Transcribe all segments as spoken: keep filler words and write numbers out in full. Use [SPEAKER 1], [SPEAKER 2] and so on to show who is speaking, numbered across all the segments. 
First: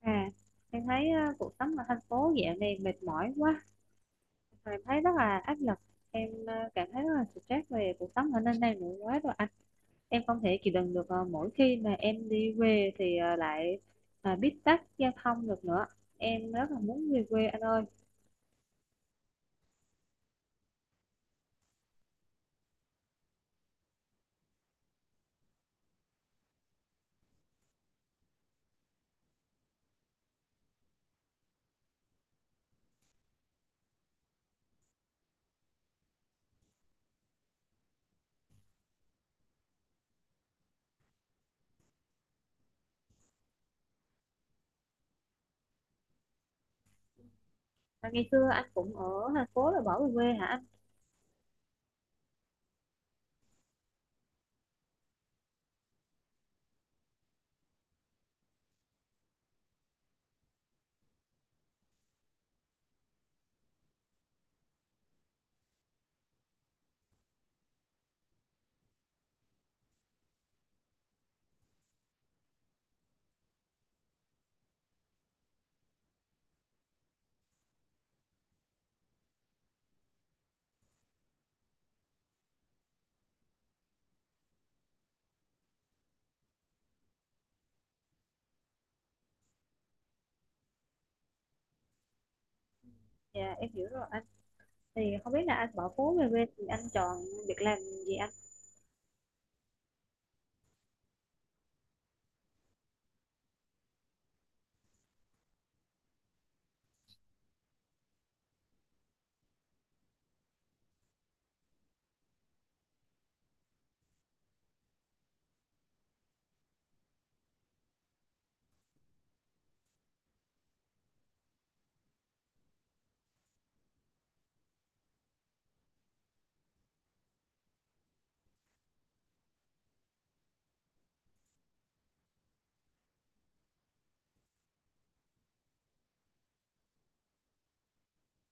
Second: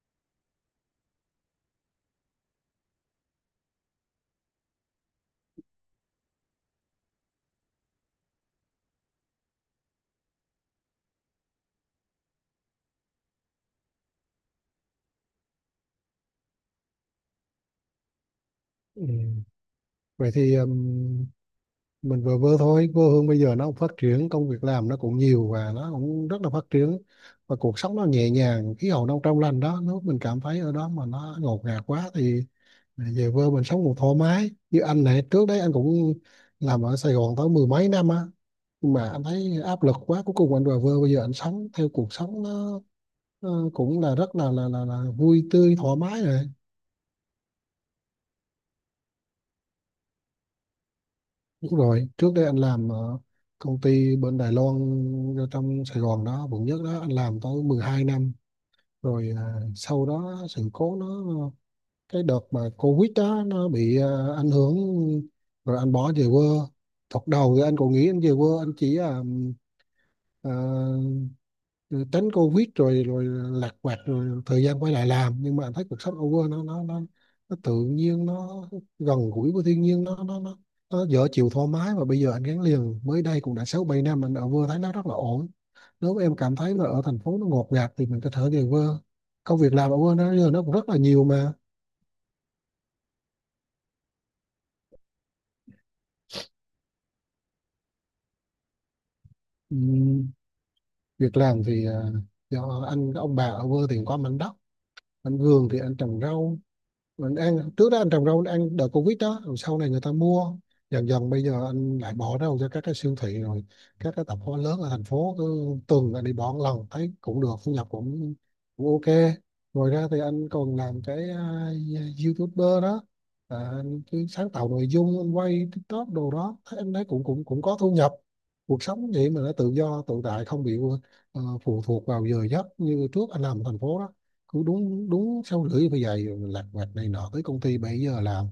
[SPEAKER 1] À, em thấy ờ, cuộc sống ở thành phố dạo này mệt mỏi quá, em thấy rất là áp lực, em ờ, cảm thấy rất là stress về cuộc sống ở nơi này nữa quá rồi anh. Em không thể chịu đựng được ờ, mỗi khi mà em đi về thì ờ, lại ờ, bít tắc giao thông được nữa. Em rất là muốn về quê anh ơi.
[SPEAKER 2] Ừ. Vậy thì um, mình vừa vừa thôi, quê hương bây giờ nó cũng phát triển, công việc làm nó cũng nhiều và nó cũng rất là phát triển, và cuộc sống nó nhẹ nhàng, khí hậu nó trong lành đó. Nếu mình cảm thấy ở đó mà nó ngột ngạt quá thì về quê mình sống cũng thoải mái. Như anh này, trước đấy anh cũng làm ở Sài Gòn tới mười mấy năm á, nhưng mà anh thấy áp lực quá, cuối cùng anh về quê. Bây giờ anh sống theo cuộc sống nó, nó cũng là rất là là là, là vui tươi thoải mái rồi.
[SPEAKER 1] Mà ngày xưa anh cũng ở thành phố rồi bỏ về quê hả anh?
[SPEAKER 2] Đúng rồi, trước đây anh làm ở công ty bên Đài Loan ở trong Sài Gòn đó, quận nhất đó, anh làm tới mười hai năm. Rồi à, sau đó sự cố nó, cái đợt mà Covid đó nó bị à, ảnh hưởng, rồi anh bỏ về quê. Thật đầu thì anh còn nghĩ anh về quê, anh chỉ à, ờ, rồi tránh Covid rồi rồi lạc quạt rồi thời gian quay lại làm. Nhưng mà anh thấy cuộc sống ở quê nó nó nó nó tự nhiên, nó gần gũi với thiên nhiên, nó nó nó nó dở chịu thoải mái. Và bây giờ anh gắn liền mới đây cũng đã sáu bảy năm anh ở quê thấy nó rất là ổn. Nếu mà em cảm thấy là ở thành phố nó ngột ngạt thì mình có thể về quê, công việc làm ở quê nó giờ nó cũng rất là nhiều mà.
[SPEAKER 1] Dạ em hiểu rồi anh. Thì không biết là anh bỏ phố về quê thì anh chọn việc làm gì anh?
[SPEAKER 2] Ừm, Việc làm thì à, do anh ông bà ở quê thì có mảnh đất, anh vườn thì anh trồng rau mình ăn. Trước đó anh trồng rau anh ăn đợt Covid đó, rồi sau này người ta mua, dần dần bây giờ anh lại bỏ rau cho các cái siêu thị rồi các cái tạp hóa lớn ở thành phố. Cứ tuần anh đi bỏ một lần, thấy cũng được, thu nhập cũng cũng ok. Ngoài ra thì anh còn làm cái à, YouTuber đó. À, anh cứ sáng tạo nội dung, anh quay TikTok đồ đó, thấy anh thấy cũng cũng cũng có thu nhập. Cuộc sống vậy mà nó tự do tự tại, không bị ờ, phụ thuộc vào giờ giấc như trước anh làm ở thành phố đó. Cứ đúng đúng sáu rưỡi bây giờ lặt vặt này nọ tới công ty bảy giờ làm,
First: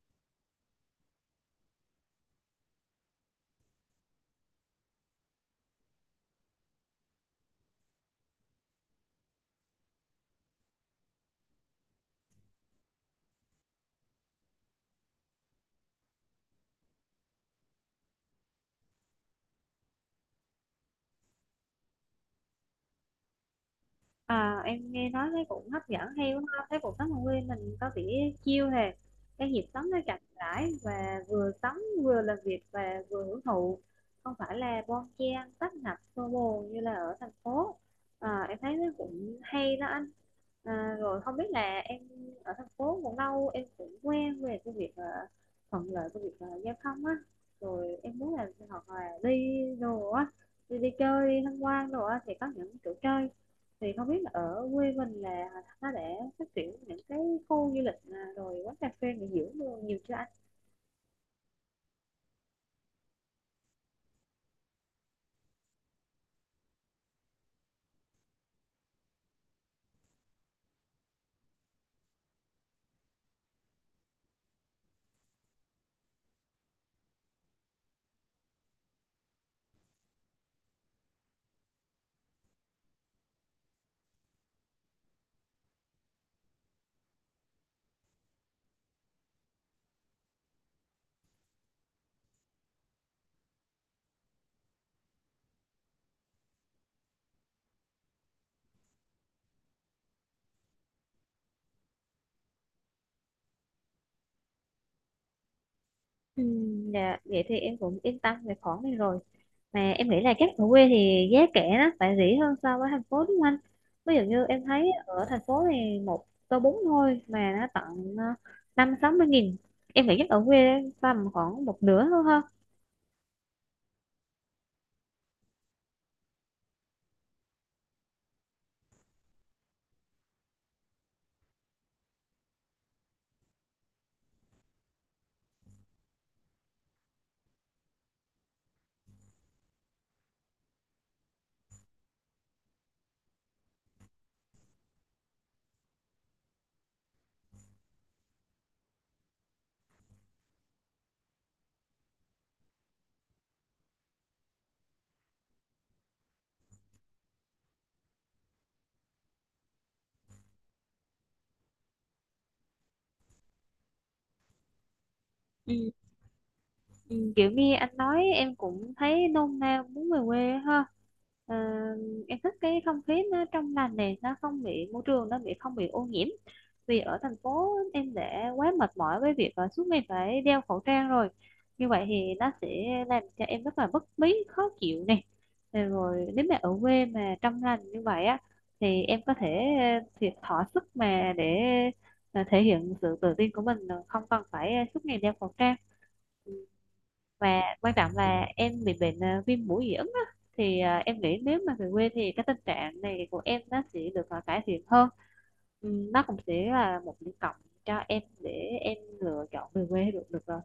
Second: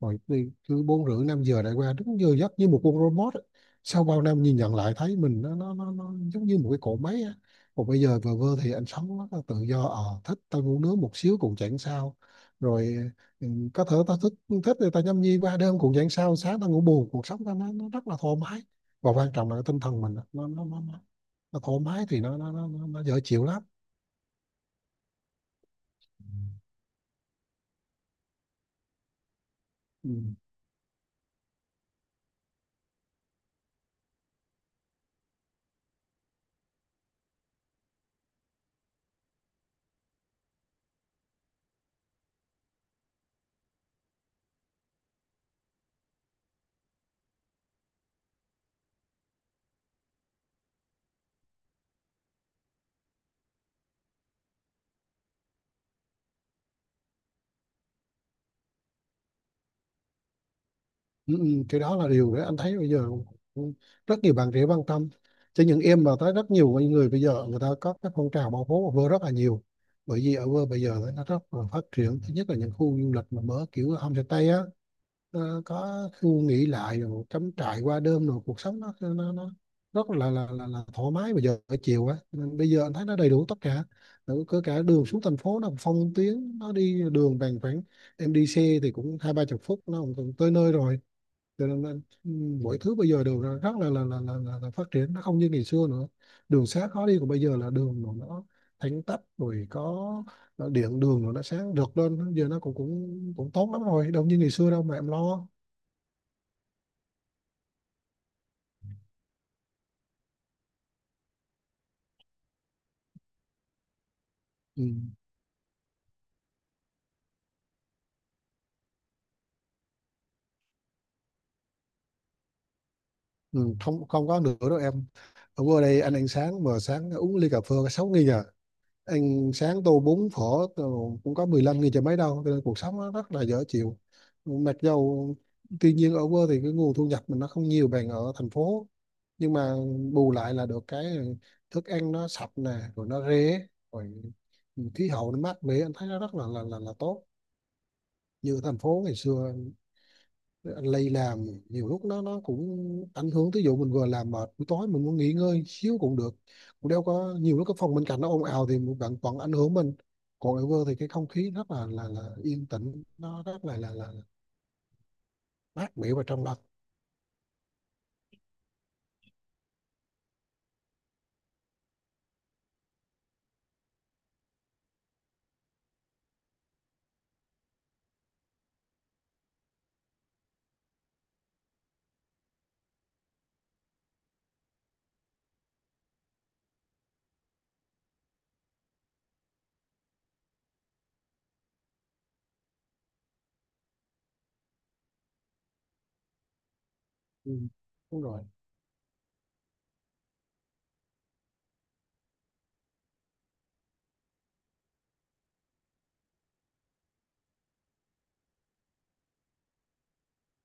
[SPEAKER 2] rồi đi cứ bốn rưỡi năm giờ lại qua, đúng giờ giấc như một con robot á. Sau bao năm nhìn nhận lại thấy mình nó nó nó, nó giống như một cái cỗ máy á. Còn bây giờ vờ vơ thì anh sống rất là tự do, ờ thích tao ngủ nướng một xíu cũng chẳng sao. Rồi ừ, có thể tao thích, thích thì tao nhâm nhi qua đêm cũng chẳng sao, sáng tao ngủ bù. Cuộc sống tao nó, nó rất là thoải mái. Và quan trọng là cái tinh thần mình á, nó nó nó nó, nó thoải mái thì nó nó nó nó, nó dễ chịu lắm.
[SPEAKER 1] À, em nghe nói thấy cũng hấp dẫn hay quá ha. Thấy cuộc sống ở quê mình có vẻ chill hè, cái nhịp sống nó
[SPEAKER 2] Ừ.
[SPEAKER 1] chậm rãi và vừa sống vừa làm việc và vừa hưởng thụ, không phải là bon chen tấp nập xô bồ như là ở thành phố. À, em thấy nó cũng hay đó anh. À, rồi không biết là em ở thành phố cũng lâu, em cũng quen về cái việc ờ, thuận lợi cái việc ờ, giao thông á, rồi em muốn là hoặc là đi đồ á, đi, đi chơi đi tham quan đồ á thì có những chỗ chơi, thì không biết là ở quê mình là nó đã phát triển những cái khu du lịch à, rồi quán cà phê nghỉ dưỡng đồ nhiều chưa anh?
[SPEAKER 2] Ừ, ừ, cái đó là điều đấy anh thấy bây giờ rất nhiều bạn trẻ quan tâm, cho những em mà tới rất nhiều người. Bây giờ người ta có các phong trào bảo phố ở vơ rất là nhiều, bởi vì ở vơ bây giờ nó rất là phát triển. Thứ nhất là những khu du lịch mà mở kiểu homestay á, nó có khu nghỉ lại rồi cắm trại qua đêm, rồi cuộc sống nó nó, nó rất là là, là là thoải mái bây giờ ở chiều á. Nên bây giờ anh thấy nó đầy đủ tất cả. Rồi có cả đường xuống thành phố, nó phong tuyến, nó đi đường bằng khoảng em đi xe thì cũng hai ba chục phút nó cũng tới nơi rồi. Cho nên là, ừm, mọi thứ bây giờ đều là rất là là, là là là là phát triển, nó không như ngày xưa nữa. Đường xá khó đi của bây giờ là đường rồi, nó thẳng tắp, rồi có ờ, điện đường, rồi nó sáng rực lên, giờ nó cũng cũng cũng tốt lắm rồi, đâu như ngày xưa đâu mà em lo.
[SPEAKER 1] Ừ, dạ, vậy thì em cũng yên tâm về khoản này rồi. Mà em nghĩ là chắc ở quê thì giá cả nó phải rẻ hơn so với thành phố đúng không anh? Ví dụ như em
[SPEAKER 2] Ừ.
[SPEAKER 1] thấy ở thành phố thì một tô bún thôi mà nó tận ờ, năm sáu mươi nghìn. Em nghĩ chắc ở quê tầm khoảng một nửa thôi ha.
[SPEAKER 2] Ừ, không không có nữa đâu em. Ở qua đây anh ăn sáng mà sáng uống ly cà phê sáu nghìn à. Ăn sáng tô bún phở đồ cũng có mười lăm nghìn, chả mấy đâu. Cho nên cuộc sống nó rất là dở chịu. Mặc dầu, tuy nhiên ở quê thì cái nguồn thu nhập mình nó không nhiều bằng ở thành phố, nhưng mà bù lại là được cái thức ăn nó sạch nè, rồi nó rẻ, rồi khí hậu nó mát mẻ, anh thấy nó rất là là là, là tốt. Như ở thành phố ngày xưa lây làm nhiều lúc nó nó cũng ảnh hưởng. Ví dụ mình vừa làm mệt buổi tối mình muốn nghỉ ngơi xíu cũng được, cũng đâu có. Nhiều lúc cái phòng bên cạnh nó ồn ào thì bạn vẫn ảnh hưởng mình. Còn ở vơ thì cái không khí rất là là, là yên tĩnh, nó rất là là là,
[SPEAKER 1] Ừ.
[SPEAKER 2] mát mẻ và trong lành.
[SPEAKER 1] Ừ, kiểu như anh nói em cũng thấy nôn nao muốn về quê á ha. Ờ, em thích cái không khí nó trong lành này, nó không bị môi trường nó bị không bị ô nhiễm, vì ở thành phố em đã quá mệt mỏi với việc ờ, suốt ngày phải đeo khẩu trang rồi, như vậy thì nó sẽ làm cho em rất là bất bí khó chịu này. Ờ, rồi nếu mà ở quê mà trong lành như vậy á thì em có thể ờ, thiệt thỏa sức mà để ờ, thể hiện sự tự tin của mình, ờ, không cần phải ờ, suốt ngày đeo khẩu trang. Ừ,
[SPEAKER 2] Ừ.
[SPEAKER 1] và quan trọng
[SPEAKER 2] đúng rồi
[SPEAKER 1] là em bị bệnh ờ, viêm mũi dị ứng á, thì ờ, em nghĩ nếu mà về quê thì cái tình trạng này của em nó sẽ được ờ, cải thiện hơn. Ừm, nó cũng sẽ là một điểm cộng cho em để em lựa chọn về quê được được rồi.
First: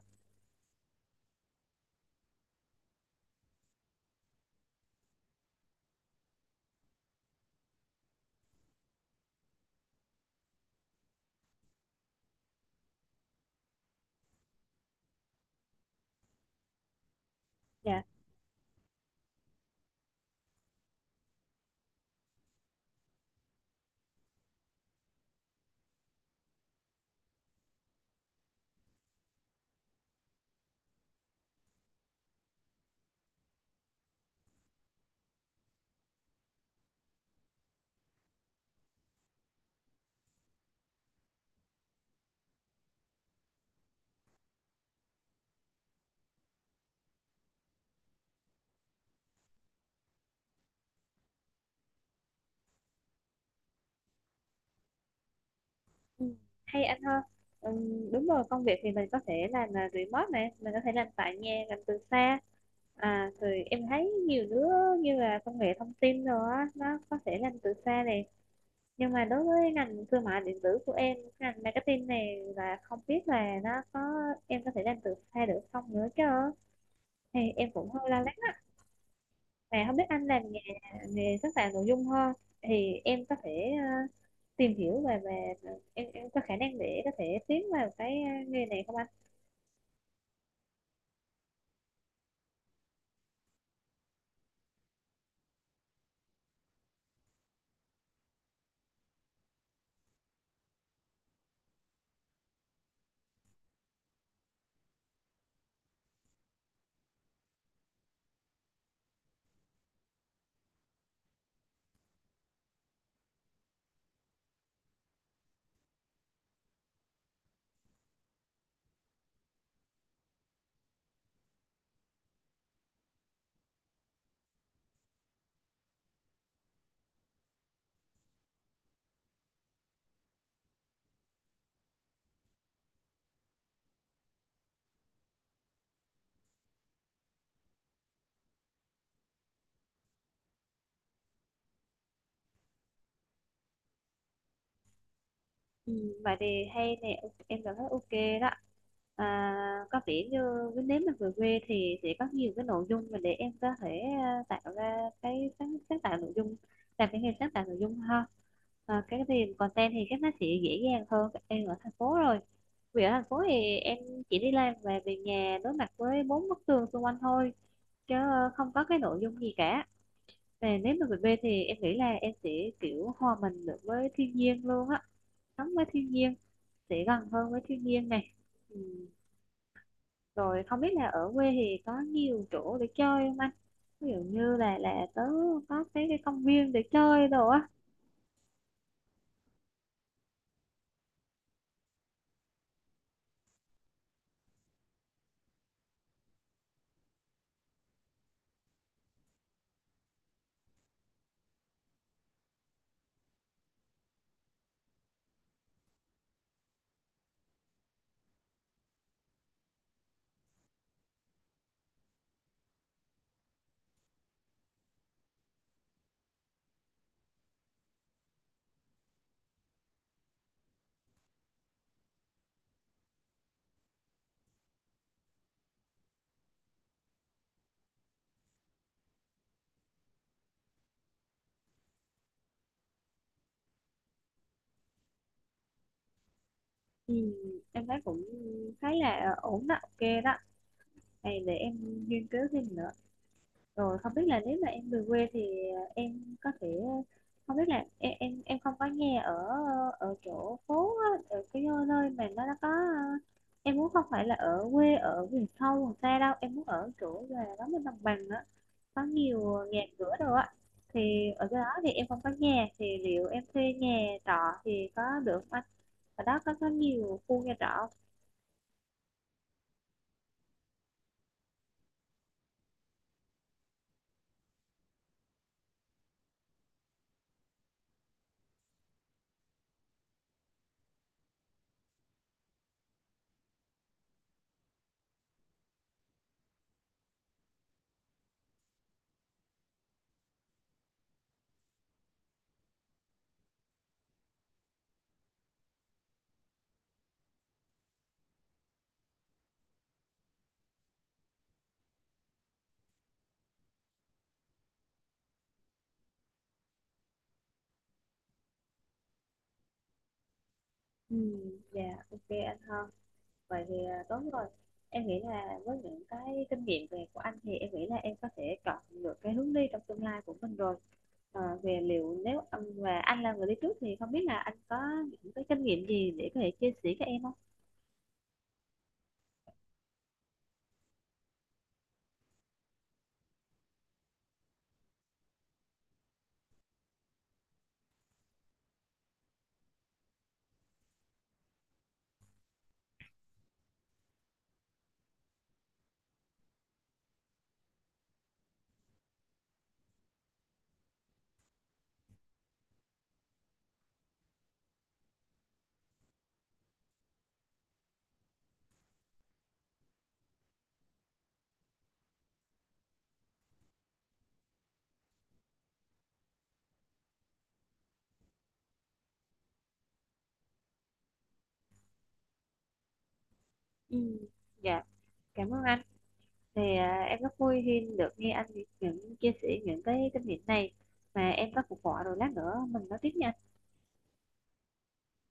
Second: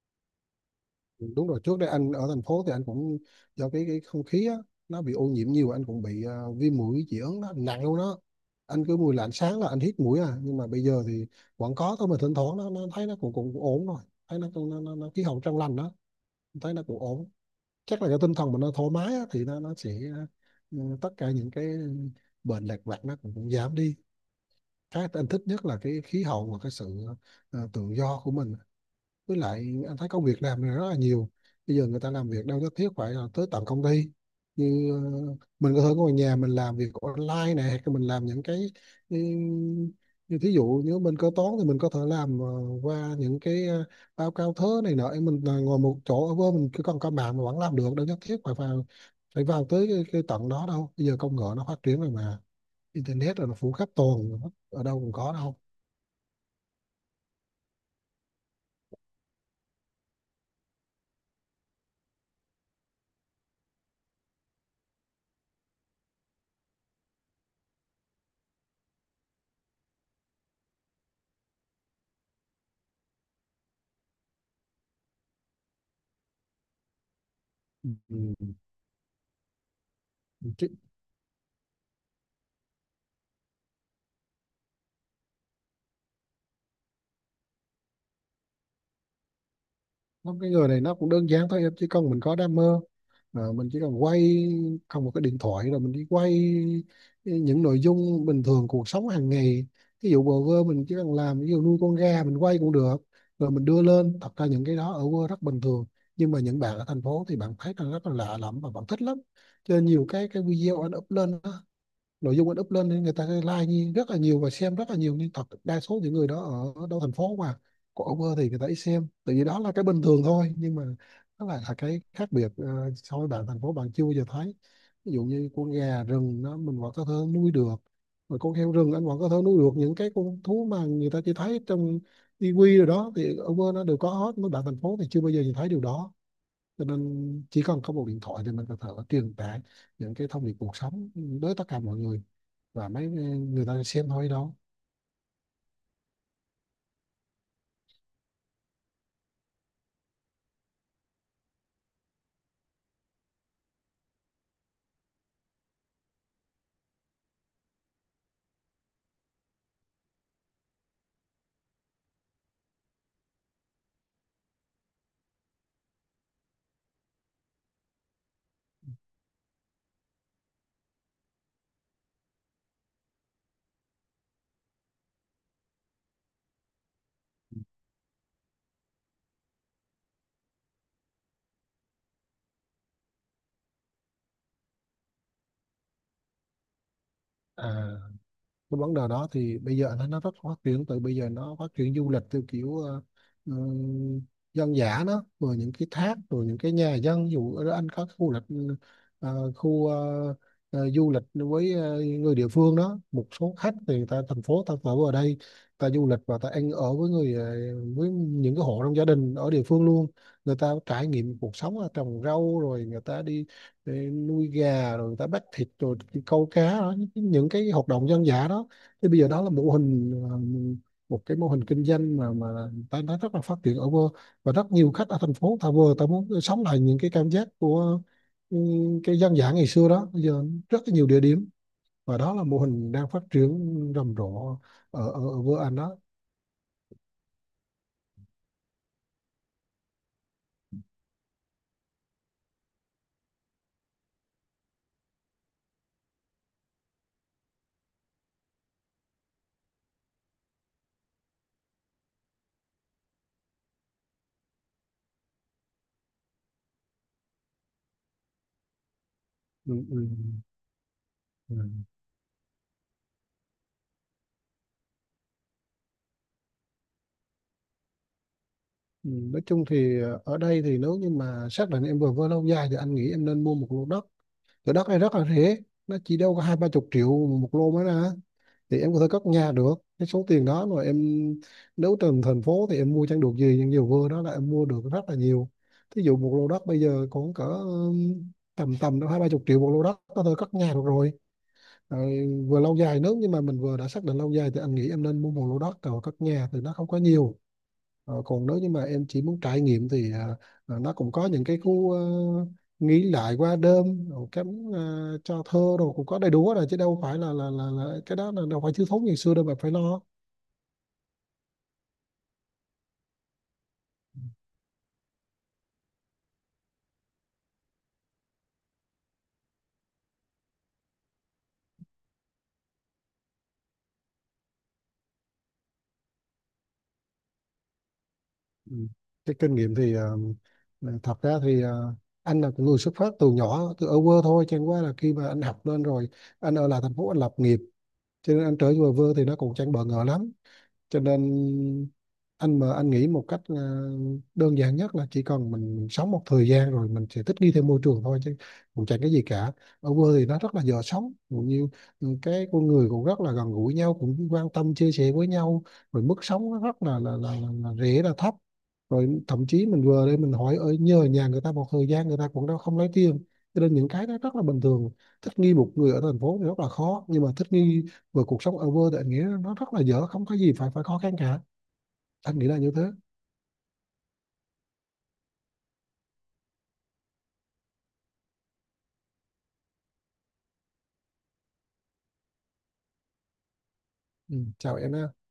[SPEAKER 2] Đúng rồi, trước đây anh ở thành phố thì anh cũng do cái cái không khí á, nó bị ô nhiễm nhiều, anh cũng bị ờ, viêm mũi dị ứng, nó nặng luôn đó. Anh cứ mùi lạnh sáng là anh hít mũi à. Nhưng mà bây giờ thì vẫn có thôi, mà thỉnh thoảng nó, nó thấy nó cũng cũng cũng ổn rồi. Thấy nó nó, nó, nó khí hậu trong lành đó, thấy nó cũng ổn. Chắc
[SPEAKER 1] Dạ.
[SPEAKER 2] là cái tinh thần mình nó thoải mái á, thì nó nó sẽ, ừ, tất cả những cái bệnh lặt vặt nó cũng, cũng giảm đi. Cái anh thích nhất là cái khí hậu và cái sự ờ, tự do của mình. Với lại anh thấy công việc làm này rất là nhiều. Bây giờ người ta làm việc đâu nhất thiết phải là tới tận công ty. Như ờ, mình có thể ngồi nhà mình làm việc online này, hay mình làm những cái, ừ, như thí dụ nếu mình kế toán thì mình có thể làm ờ, qua những cái ờ, báo cáo thớ này nọ. Mình là ngồi một chỗ ở bên mình, cứ còn có mạng mà vẫn làm được, đâu nhất thiết phải vào, phải vào tới cái, cái tận đó đâu. Bây giờ công nghệ nó phát triển rồi mà, internet rồi nó phủ khắp toàn, ở đâu cũng có đâu.
[SPEAKER 1] Ừm, hay anh ha. Ừm, đúng rồi, công việc thì mình có thể làm uh, remote này, mình có thể làm tại nhà, làm từ xa. À rồi em thấy nhiều đứa như là công nghệ thông tin rồi á nó có thể làm từ xa này, nhưng mà đối với ngành thương mại điện tử của em ngành marketing này là không biết là nó có em có thể làm được hay được không nữa chứ, thì em cũng hơi lo lắng á. Mà không biết anh làm nghề
[SPEAKER 2] Ừ.
[SPEAKER 1] nghề sáng tạo nội dung hơn thì em có thể ờ, tìm hiểu về về em em có khả năng để có thể tiến vào cái ờ, nghề này không anh?
[SPEAKER 2] Không, cái người này nó cũng đơn giản thôi, em chỉ cần mình có đam mê. À, mình chỉ cần quay không một cái điện thoại rồi mình đi quay những nội dung bình thường cuộc sống hàng ngày. Ví dụ bờ vơ mình chỉ cần làm, ví dụ nuôi con gà mình quay cũng được, rồi mình đưa lên. Thật ra những cái đó ở quê rất bình thường, nhưng mà những bạn ở thành phố thì bạn thấy là rất là lạ lẫm và bạn thích lắm. Cho nên nhiều cái cái video anh up lên đó, nội dung anh up lên nên người ta like như rất là nhiều và xem rất là nhiều. Nhưng thật đa số những người đó ở đâu thành phố mà, còn over thì người ta ít xem, tại vì đó là cái bình thường thôi. Nhưng mà nó lại là cái khác biệt ờ, so với bạn thành phố, bạn chưa bao giờ thấy. Ví dụ như con gà rừng nó mình vẫn có thể nuôi được, rồi con heo rừng anh vẫn có thể nuôi được. Những cái con thú mà người ta chỉ thấy trong tivi rồi đó thì over nó đều có hết, mấy bạn thành phố thì chưa bao giờ nhìn thấy điều đó. Cho nên chỉ cần có một điện thoại thì mình có thể truyền tải những cái thông điệp cuộc sống đến tất cả mọi người, và mấy người ta xem thôi đó.
[SPEAKER 1] Ừ, vậy thì hay nè, ok, em cảm thấy ok đó. À, có vẻ như cái nếu mà về quê thì sẽ có nhiều cái nội dung mà để em có thể à, tạo ra cái sáng, sáng tạo nội dung, làm cái nghề sáng tạo nội dung ha. À, cái thì content thì chắc nó sẽ dễ dàng hơn em ở thành phố rồi, vì ở thành phố thì em chỉ đi làm và về nhà đối mặt với bốn bức tường xung quanh thôi, chứ ờ, không có cái nội dung gì cả. Và nếu mà về quê thì em nghĩ là em sẽ kiểu hòa mình được với thiên nhiên luôn á, sống với thiên nhiên, sẽ gần hơn với thiên nhiên này. Ừ. Rồi không biết là ở quê thì có nhiều chỗ để chơi không anh, ví dụ như là là tớ có cái, cái công viên để chơi đồ
[SPEAKER 2] À,
[SPEAKER 1] á.
[SPEAKER 2] cái vấn đề đó thì bây giờ nó nó rất phát triển. Từ bây giờ nó phát triển du lịch theo kiểu ờ, ừ, dân dã đó, rồi những cái thác, rồi những cái nhà dân. Ví dụ ở đó anh có khu lịch, ờ, khu ờ, ờ, du lịch với ờ, người địa phương đó. Một số khách thì người ta thành phố ta ở ở đây, ta du lịch và ta ăn ở với người, ờ, với những cái hộ trong gia đình ở địa phương luôn. Người ta trải nghiệm cuộc sống là trồng rau, rồi người ta đi để nuôi gà, rồi người ta bắt thịt, rồi đi câu cá đó, những những cái hoạt động dân dã đó. Thì bây giờ đó là mô hình, ờ, một cái mô hình kinh doanh mà mà ta nó rất là phát triển ở vơ. Và rất nhiều khách ở thành phố người ta vừa ta muốn sống lại những cái cảm giác của, ừ, cái dân dã ngày xưa đó. Bây giờ rất là nhiều địa điểm, và đó là mô hình đang phát triển rầm rộ ở ở, ở vô Anh đó.
[SPEAKER 1] Ừ. Em thấy cũng thấy là ổn đó, ok đó. Này để em nghiên cứu thêm nữa. Rồi không biết là nếu mà em về quê thì ờ, em có thể ờ, không biết là em em, em không có nghe ở ở chỗ phố á, ở cái nơi mà nó nó có ờ, em muốn không phải là ở quê ở vùng sâu vùng xa đâu, em muốn ở chỗ là đó bên đồng bằng á, có nhiều
[SPEAKER 2] Ừ,
[SPEAKER 1] nhà
[SPEAKER 2] ừ,
[SPEAKER 1] cửa đâu á, thì ở
[SPEAKER 2] ừ.
[SPEAKER 1] cái đó thì em không có nhà thì liệu em thuê nhà trọ thì có được không anh? Ở đó có có nhiều khu nhà trọ không?
[SPEAKER 2] Ừ, nói chung thì ờ, ở đây thì nếu như mà xác định em vừa với lâu dài thì anh nghĩ em nên mua một lô đất. Thửa đất này rất là rẻ, nó chỉ đâu có hai ba chục triệu một lô mới ra, thì em có thể cất nhà được. Cái số tiền đó mà em nếu trên thành phố thì em mua chẳng được gì, nhưng nhiều vừa đó là em mua được rất là nhiều. Thí dụ một lô đất bây giờ cũng cỡ ừm, tầm tầm đâu hai ba chục triệu một lô đất có thể cất nhà được rồi. Rồi vừa lâu dài, nếu như mà mình vừa đã xác định lâu dài thì anh nghĩ em nên mua một lô đất rồi cất nhà thì nó không có nhiều. Ờ, còn nếu như mà em chỉ muốn trải nghiệm thì à, à, nó cũng có những cái khu ờ, nghỉ lại qua đêm, rồi cái ờ, cho thơ rồi cũng có đầy đủ hết rồi, chứ đâu phải là là là, là cái đó là đâu phải thiếu thốn ngày xưa đâu mà phải lo.
[SPEAKER 1] Ừ. Dạ, ok anh Hân, vậy thì à, tốt rồi. Em nghĩ là với những cái kinh nghiệm về của anh thì em nghĩ là em có thể chọn được cái hướng đi trong tương lai của mình rồi. Ờ, về liệu nếu anh và anh là người đi trước thì không biết là anh có những cái kinh nghiệm gì để có thể chia sẻ cho em không?
[SPEAKER 2] Ừ. Cái kinh nghiệm thì ờ, là thật ra thì ờ, anh là cũng người xuất phát từ nhỏ từ ở quê thôi, chẳng qua là khi mà anh học lên rồi anh ở lại thành phố anh lập nghiệp. Cho nên anh trở về quê thì nó cũng chẳng bỡ ngỡ lắm. Cho nên anh mà anh nghĩ một cách là đơn giản nhất là chỉ cần mình mình sống một thời gian rồi mình sẽ thích nghi theo môi trường thôi, chứ cũng chẳng cái gì cả. Ở quê thì nó rất là dễ sống, cũng như, ừ, cái con người cũng rất là gần gũi nhau, cũng quan tâm chia sẻ với nhau. Rồi mức sống nó rất là là, là, là, là rẻ, là thấp. Rồi thậm chí mình vừa đây mình hỏi ở nhờ nhà người ta một thời gian, người ta cũng đâu không lấy tiền. Cho nên những cái đó rất là bình thường. Thích nghi một người ở thành phố thì rất là khó, nhưng mà thích nghi và cuộc sống ở vô tình anh nghĩ nó rất là dở, không có gì phải phải khó khăn cả. Anh nghĩ là như thế.
[SPEAKER 1] Ừ. Dạ cảm ơn anh, thì à, em rất vui khi được nghe anh những chia sẻ những cái kinh nghiệm này, mà em có cuộc gọi rồi lát nữa mình nói tiếp nha.
[SPEAKER 2] Ừ. Chào em ha.